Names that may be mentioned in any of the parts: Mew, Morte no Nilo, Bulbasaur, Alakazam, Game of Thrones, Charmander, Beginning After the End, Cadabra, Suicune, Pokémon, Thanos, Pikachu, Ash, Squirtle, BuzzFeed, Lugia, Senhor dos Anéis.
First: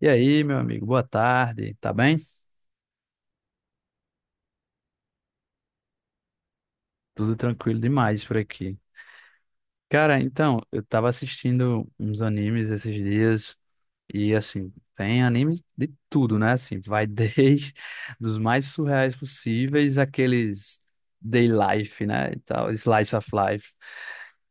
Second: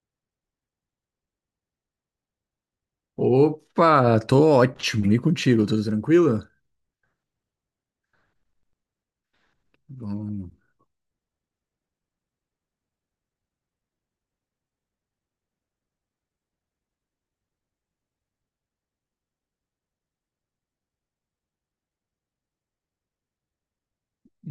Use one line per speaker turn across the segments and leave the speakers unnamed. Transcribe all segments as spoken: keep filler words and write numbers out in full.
E aí, meu amigo, boa tarde, tá bem?
Opa, tô ótimo. E contigo, tudo tranquilo?
Tudo tranquilo demais por aqui. Cara,
Bom.
então, eu tava assistindo uns animes esses dias e assim, tem animes de tudo, né? Assim, vai desde dos mais surreais possíveis, aqueles day life, né? E tal, slice of life.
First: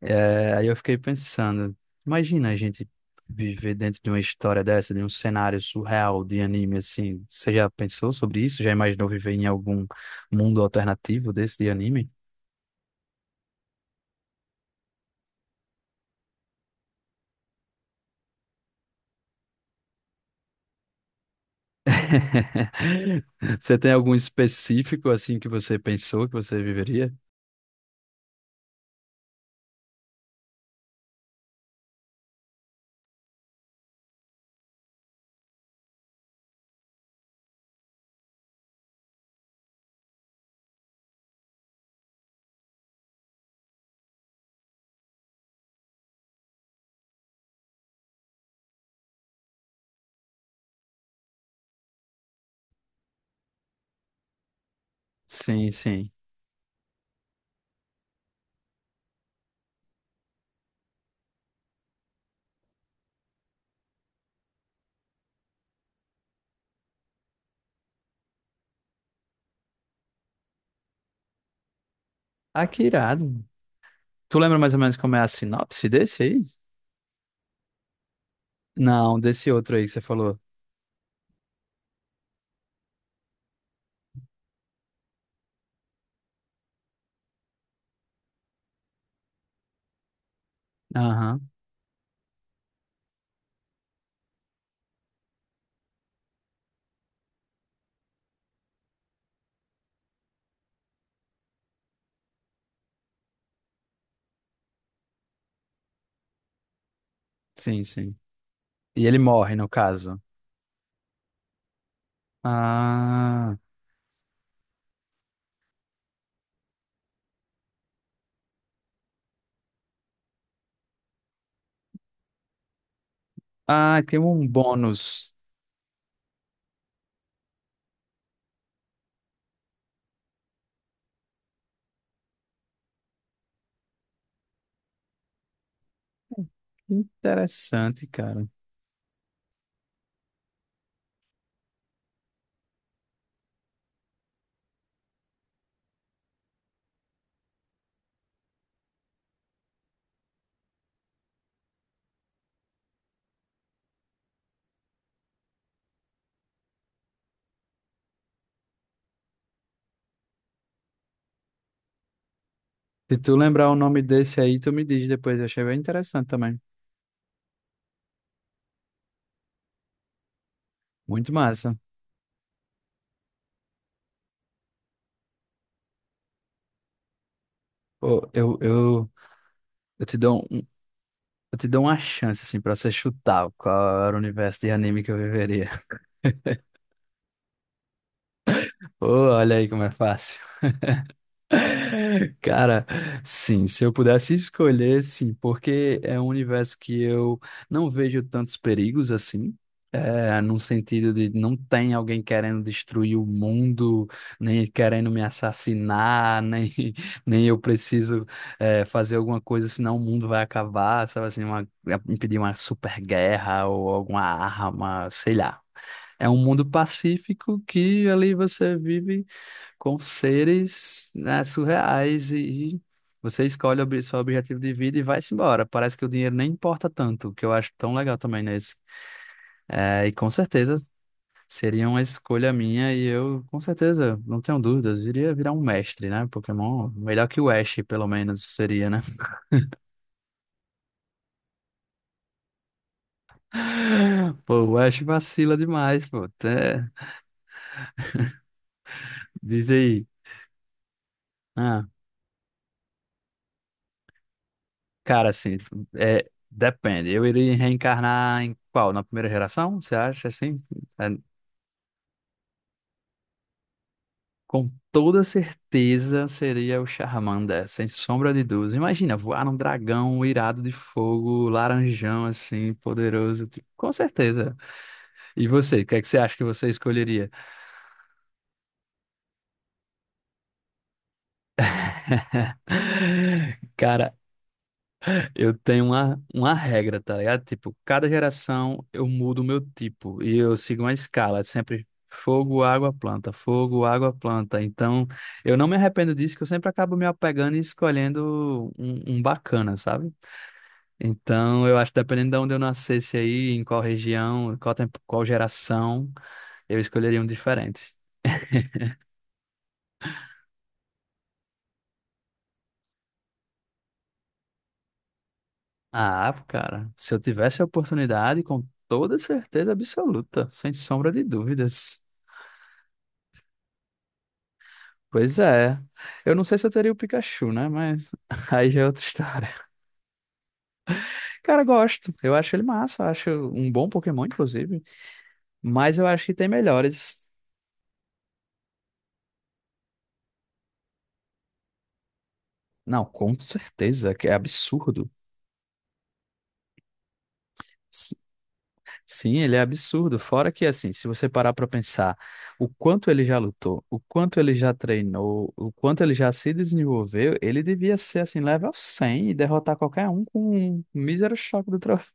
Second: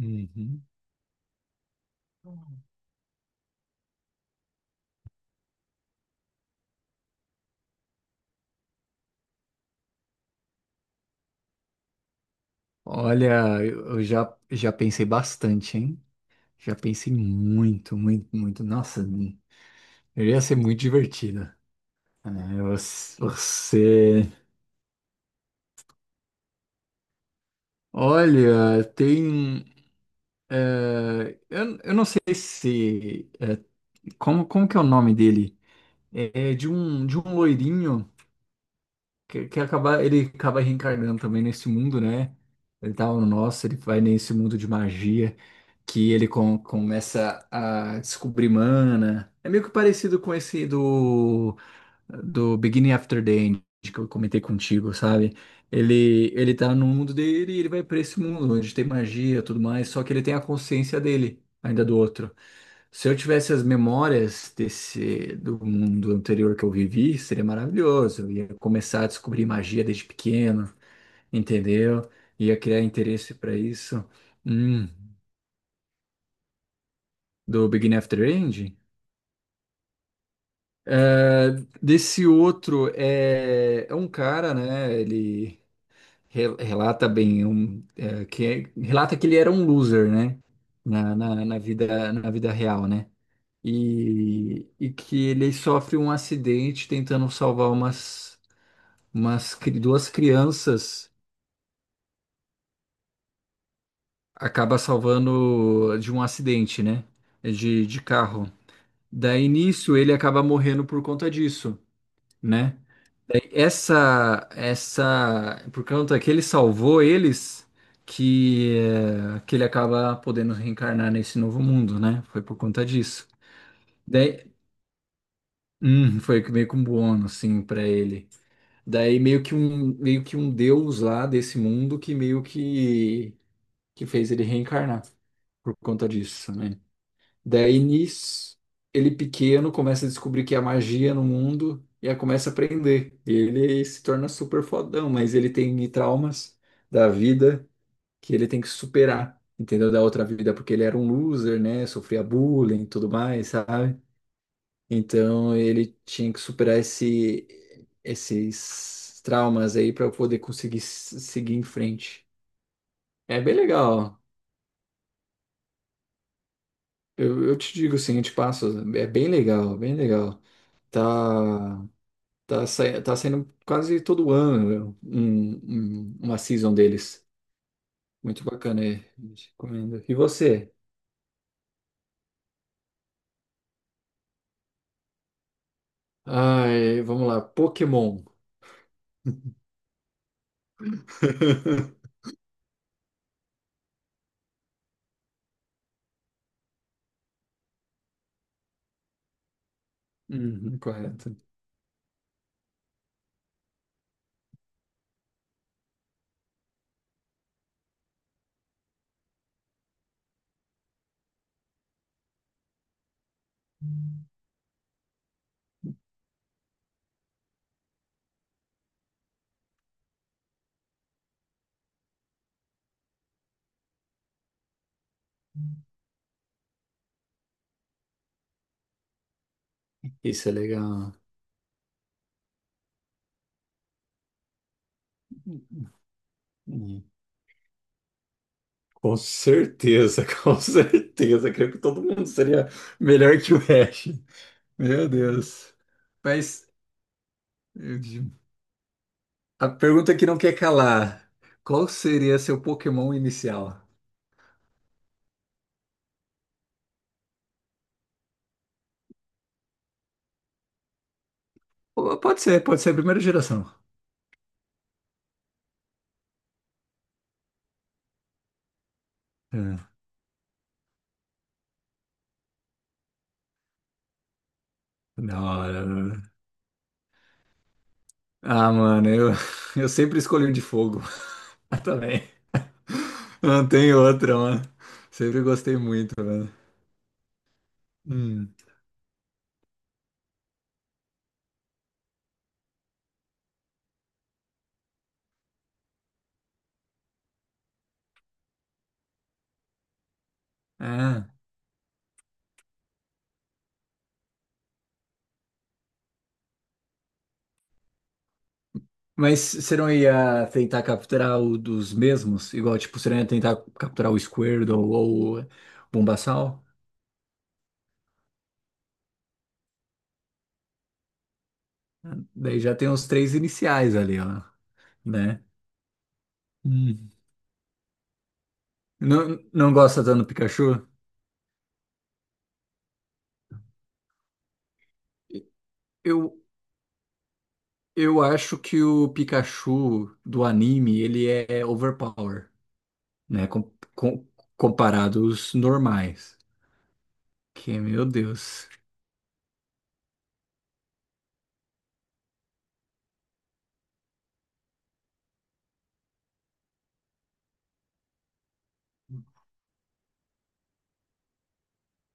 É, aí eu fiquei pensando, imagina a gente viver dentro de uma história dessa, de um cenário surreal de anime assim. Você já pensou sobre isso? Já imaginou viver em algum mundo alternativo desse de anime?
Olha, eu eu já, já pensei bastante, hein? Já pensei muito, muito, muito. Nossa, eu ia ser muito divertido. É, você,
Você tem algum
você-
específico assim que você pensou que você viveria?
Olha, tem. é, eu, eu não sei se. Como, como que é o nome dele? É de um, de um loirinho. que, que acaba, ele acaba reencarnando também nesse mundo, né? Ele tá no nosso, ele vai nesse mundo de magia que ele com- começa a descobrir mana. É meio que parecido com esse do do Beginning After the End, que eu comentei contigo, sabe?
Sim, sim.
Ele, ele tá no mundo dele e ele vai pra esse mundo onde tem magia e tudo mais, só que ele tem a consciência dele, ainda do outro. Se eu tivesse as memórias desse do mundo anterior que eu vivi, seria maravilhoso. Eu ia começar a descobrir magia desde pequeno, entendeu? Ia
Ah,
criar
que irado.
interesse para isso.
Tu lembra mais ou
Hum,
menos como é a sinopse desse aí?
do Beginning After End.
Não, desse outro aí que você falou.
É, Desse outro é, é um cara, né? Ele Re- relata bem, um, é, que é, relata que ele era um loser, né? Na, na,
Aham,
na vida, na vida real, né? E, e que ele sofre um acidente tentando salvar umas, umas cri- duas crianças, acaba salvando de um acidente, né?
sim,
De, de
sim.
carro.
E ele
Daí
morre, no
nisso ele
caso.
acaba morrendo por conta disso, né?
Ah,
Essa, essa, por conta que ele salvou eles, que, eh, que ele acaba podendo reencarnar nesse novo mundo, né? Foi por conta disso.
ah, tem
Daí,
um bônus.
hum, foi que meio que um bônus, assim, para ele. Daí meio que um, meio que um deus lá desse mundo que meio que, que fez ele reencarnar por conta disso, né?
Que
Daí
interessante, cara.
nisso, ele pequeno começa a descobrir que há magia no mundo e aí começa a aprender. E ele se torna super fodão, mas ele tem traumas da vida que ele tem que superar, entendeu? Da outra vida, porque ele era um loser, né? Sofria bullying e tudo mais, sabe? Então ele tinha que superar esse, esses traumas aí para poder conseguir s- seguir em frente.
Se tu
É bem
lembrar o nome
legal.
desse aí, tu me diz depois. Eu achei bem interessante também.
Eu, eu te digo assim, eu te passo. É bem legal, bem legal.
Muito massa.
Tá. Tá, sai- tá saindo quase todo ano um, um- uma season deles.
Pô,
Muito
eu,
bacana,
eu,
é. Recomendo.
eu
E
te dou
você?
Eu te dou uma chance, assim, pra você chutar qual era o universo de anime que eu viveria.
Ai, vamos lá, Pokémon.
Ô, olha aí como é fácil. Cara, sim, se eu pudesse escolher, sim, porque é um universo que eu não vejo tantos perigos assim. É, num
Uhum,
sentido de
correto.
não tem alguém querendo destruir o mundo, nem querendo me assassinar, nem, nem eu preciso é, fazer alguma coisa, senão o mundo vai acabar, sabe assim, uma, é, impedir uma super guerra ou alguma arma, sei lá. É um mundo pacífico que ali você vive com seres, né, surreais e, e você escolhe o obje- seu objetivo de vida e vai-se embora. Parece que o dinheiro nem importa tanto, o que eu acho tão legal também nesse. É, e com
Isso é
certeza
legal.
seria uma escolha minha e eu, com certeza, não tenho dúvidas, iria virar um mestre, né? Pokémon,
Hum.
melhor que o Ash, pelo menos, seria, né?
Com certeza, com certeza. Creio que todo mundo seria melhor que o Ash.
Pô, o Ash
Meu
vacila
Deus.
demais, pô.
Mas
Até...
eu digo, a
Diz aí.
pergunta que não quer calar:
Ah,
qual seria seu Pokémon inicial?
cara, assim, é, depende. Eu iria reencarnar em qual? Na primeira geração? Você acha assim? É.
Pode ser, pode ser a primeira geração.
Com toda certeza seria o Charmander, sem sombra de dúvidas. Imagina, voar um
É.
dragão irado de fogo, laranjão assim, poderoso. Tipo, com certeza.
Da
E você, o
hora,
que é que você
mano.
acha que você escolheria?
Ah, mano, eu, eu sempre escolhi um de fogo. Eu também. Não tem
Cara,
outra, mano. Sempre
eu
gostei
tenho
muito,
uma,
mano.
uma regra, tá ligado? Tipo, cada
Hum.
geração eu mudo o meu tipo e eu sigo uma escala, é sempre fogo, água, planta, fogo, água, planta. Então, eu não me arrependo disso, que eu sempre acabo me apegando e escolhendo um, um bacana, sabe?
Ah.
Então, eu acho que dependendo de onde eu nascesse aí, em qual região, qual tempo, qual geração, eu escolheria um diferente.
Mas você não ia tentar capturar o dos mesmos? Igual, tipo, você não ia tentar capturar o Squirtle ou o
Ah,
Bulbasaur?
cara, se eu tivesse a oportunidade, com toda certeza absoluta, sem sombra de dúvidas.
Daí já tem os três iniciais ali, ó,
Pois
né?
é. Eu não sei se eu teria o
Hum.
Pikachu, né? Mas aí já é outra
Não,
história.
não gosta tanto do Pikachu?
Cara, gosto. Eu acho ele massa. Eu acho um bom Pokémon, inclusive. Mas eu
Eu,
acho que tem melhores.
eu acho que o Pikachu do anime, ele é overpower.
Não, com
Né? Com,
certeza,
com,
que é absurdo.
comparado aos normais. Que, meu Deus,
Sim, ele é absurdo. Fora que, assim, se você parar para pensar o quanto ele já lutou, o quanto ele já treinou, o quanto ele já se desenvolveu, ele devia ser, assim, level cem e derrotar qualquer um com um mísero choque do trovão.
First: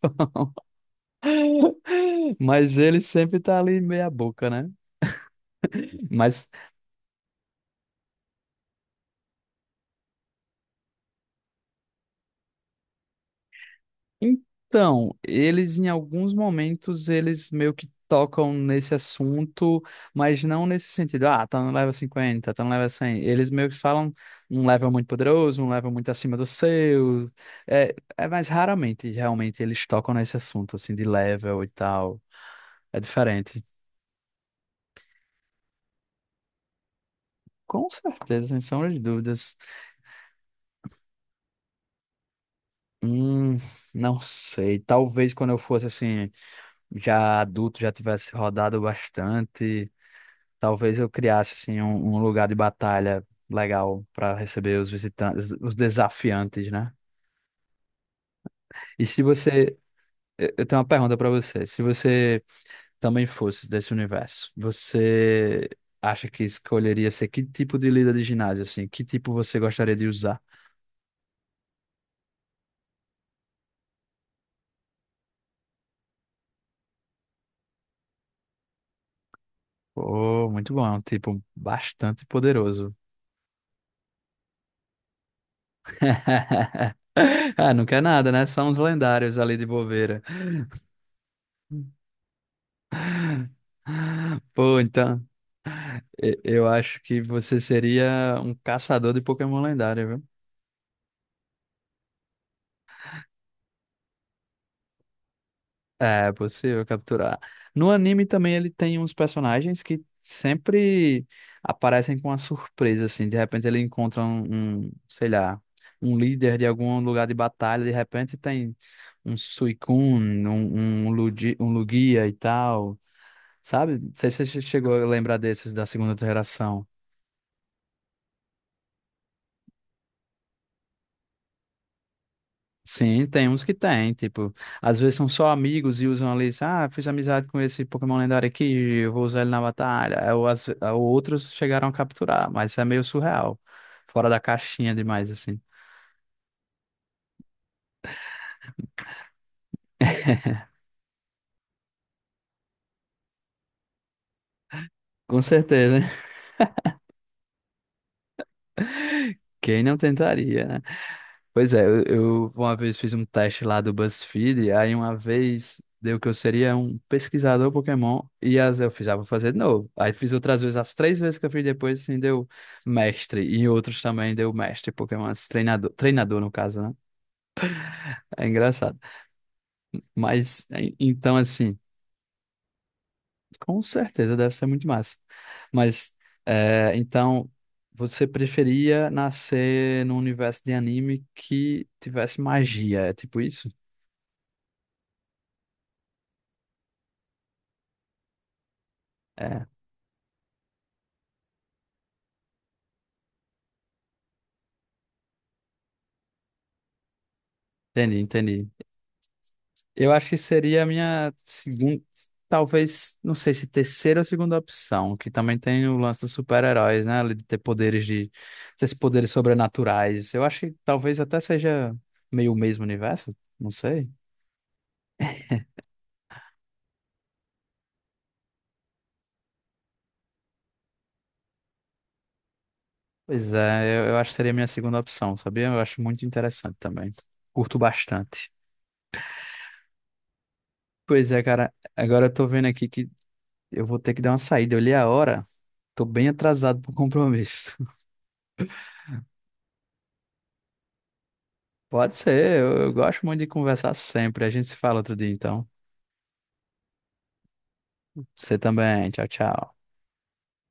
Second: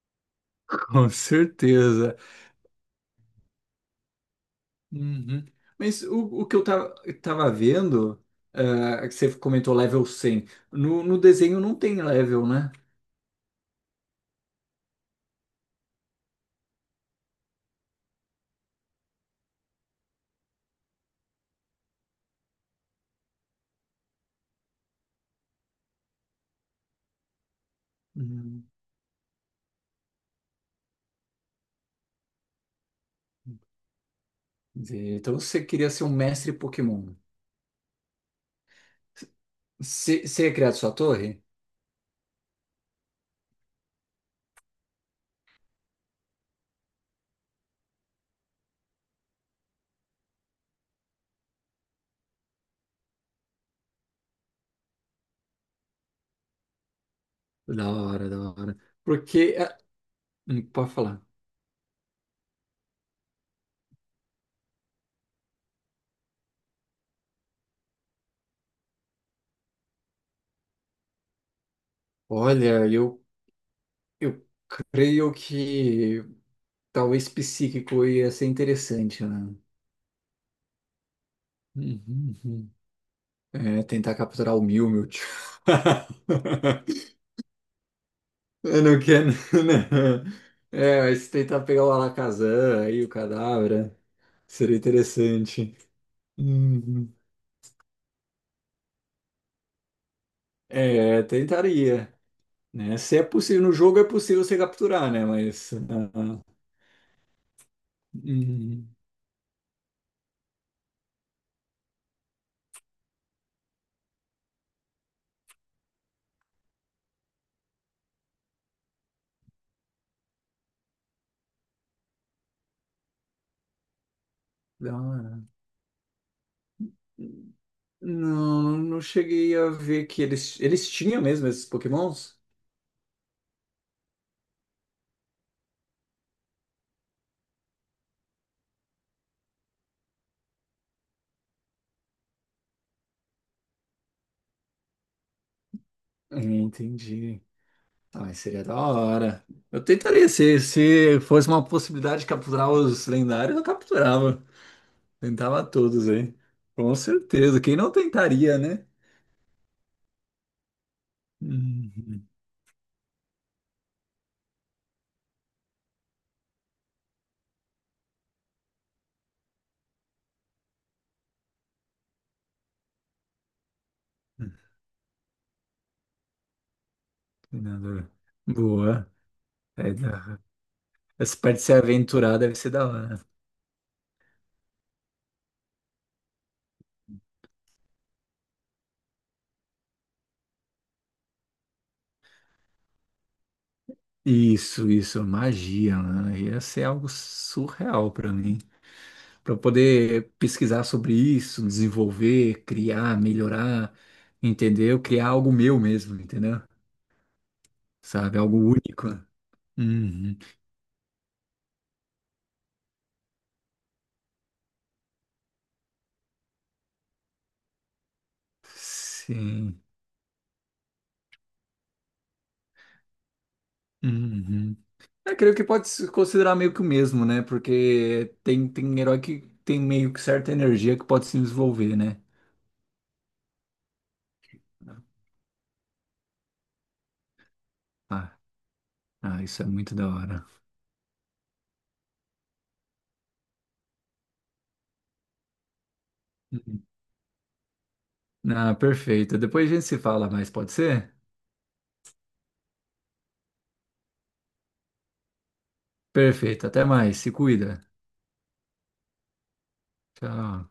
com certeza.
Mas ele sempre tá ali meia boca, né?
Uhum. Mas o, o
Mas,
que eu tava, tava vendo, ah, que você comentou level cem, no, no desenho não tem level, né?
então, eles em alguns momentos eles meio que tocam nesse assunto, mas não nesse sentido, ah, tá no level cinquenta, tá no level cem. Eles meio que falam um level muito poderoso, um level muito acima do seu. É, é mais
Hum.
raramente, realmente, eles tocam nesse assunto, assim, de level e tal. É diferente.
Entendi. Então você queria ser um mestre Pokémon.
Com certeza, sem sombra de dúvidas.
Você você ia criar sua torre?
Hum, não sei. Talvez quando eu fosse, assim, já adulto, já tivesse rodado bastante. Talvez eu criasse assim um, um lugar de batalha legal para receber os visitantes, os desafiantes, né?
Da hora, da hora.
E se
Porque,
você,
ah,
eu
hum,
eu tenho uma
pode
pergunta
falar.
para você. Se você também fosse desse universo, você acha que escolheria ser que tipo de líder de ginásio assim? Que tipo você gostaria de usar?
Olha, eu, eu creio que talvez psíquico ia ser interessante, né?
Oh, muito bom, é um tipo bastante
Uhum, uhum.
poderoso.
É, tentar capturar o Mew, meu tio.
Ah, não quer nada, né? Só uns
Eu não quero.
lendários ali de bobeira.
Não. É, mas se tentar pegar o Alakazam aí, o Cadabra, seria
Pô, então.
interessante.
E- Eu acho
Uhum.
que você seria um caçador de Pokémon lendário, viu?
É, tentaria, né? Se é possível, no jogo é possível você capturar, né? Mas.
É
Ah,
possível capturar. No anime também ele
uhum.
tem uns personagens que sempre aparecem com uma surpresa, assim. De repente ele encontra um, um, sei lá, um líder de algum lugar de batalha. De repente tem um Suicune, um, um, Ludi- um Lugia e tal, sabe? Não sei se você
Da
chegou a lembrar
hora.
desses da segunda geração.
Não, não cheguei a ver que eles, eles tinham mesmo esses Pokémons.
Sim, tem uns que tem, tipo, às vezes são só amigos e usam ali, ah, fiz amizade com esse Pokémon lendário aqui, eu vou usar ele na batalha. Ou, as- ou outros chegaram a capturar, mas isso é meio surreal, fora da caixinha demais, assim.
Hum. Entendi. Ah, seria da hora. Eu tentaria, se, se fosse uma possibilidade de capturar os lendários, eu capturava.
Com
Tentava
certeza,
todos aí. Com certeza. Quem não tentaria, né?
quem não tentaria, né? Pois é, eu,
Uhum.
eu uma vez fiz um teste lá do BuzzFeed, aí uma vez deu que eu seria um pesquisador Pokémon, e as eu fiz, ah, vou fazer de novo. Aí fiz outras vezes, as três vezes que eu fiz depois, assim, deu mestre, e em outros também deu mestre Pokémon, esse treinador, treinador no caso, né?
Treinador.
É engraçado.
Boa. É da-
Mas, en- então,
Essa parte de se
assim,
aventurar deve ser da hora.
com certeza deve ser muito massa. Mas, é, então, você preferia nascer num universo de anime que tivesse magia, é tipo isso?
Isso, isso. Magia, mano. Ia ser algo surreal pra mim. Pra eu
É.
poder pesquisar sobre isso, desenvolver, criar, melhorar, entendeu? Criar algo meu mesmo, entendeu?
Entendi,
Sabe? Algo
entendi.
único.
Eu acho que
Uhum.
seria a minha segunda, talvez, não sei se terceira ou segunda opção, que também tem o lance dos super-heróis, né? Ali de ter poderes de, esses poderes
Sim.
sobrenaturais. Eu acho que talvez até seja meio o mesmo universo, não sei.
Uhum. Eu creio que pode se considerar meio que o mesmo, né? Porque tem, tem herói que tem meio que certa energia que pode se desenvolver, né?
Pois é, eu, eu acho que seria a minha segunda opção, sabia? Eu acho muito interessante também. Curto
Ah,
bastante.
ah, isso é muito da hora.
Pois é, cara, agora eu tô vendo aqui que eu vou ter que dar uma saída. Eu li a hora, tô bem atrasado
Uhum.
pro compromisso.
Ah, perfeito. Depois a gente se fala mais, pode ser?
Pode ser, eu eu gosto muito de conversar sempre. A gente se fala outro dia, então.
Perfeito. Até mais. Se cuida.
Você também. Tchau, tchau.
Tchau.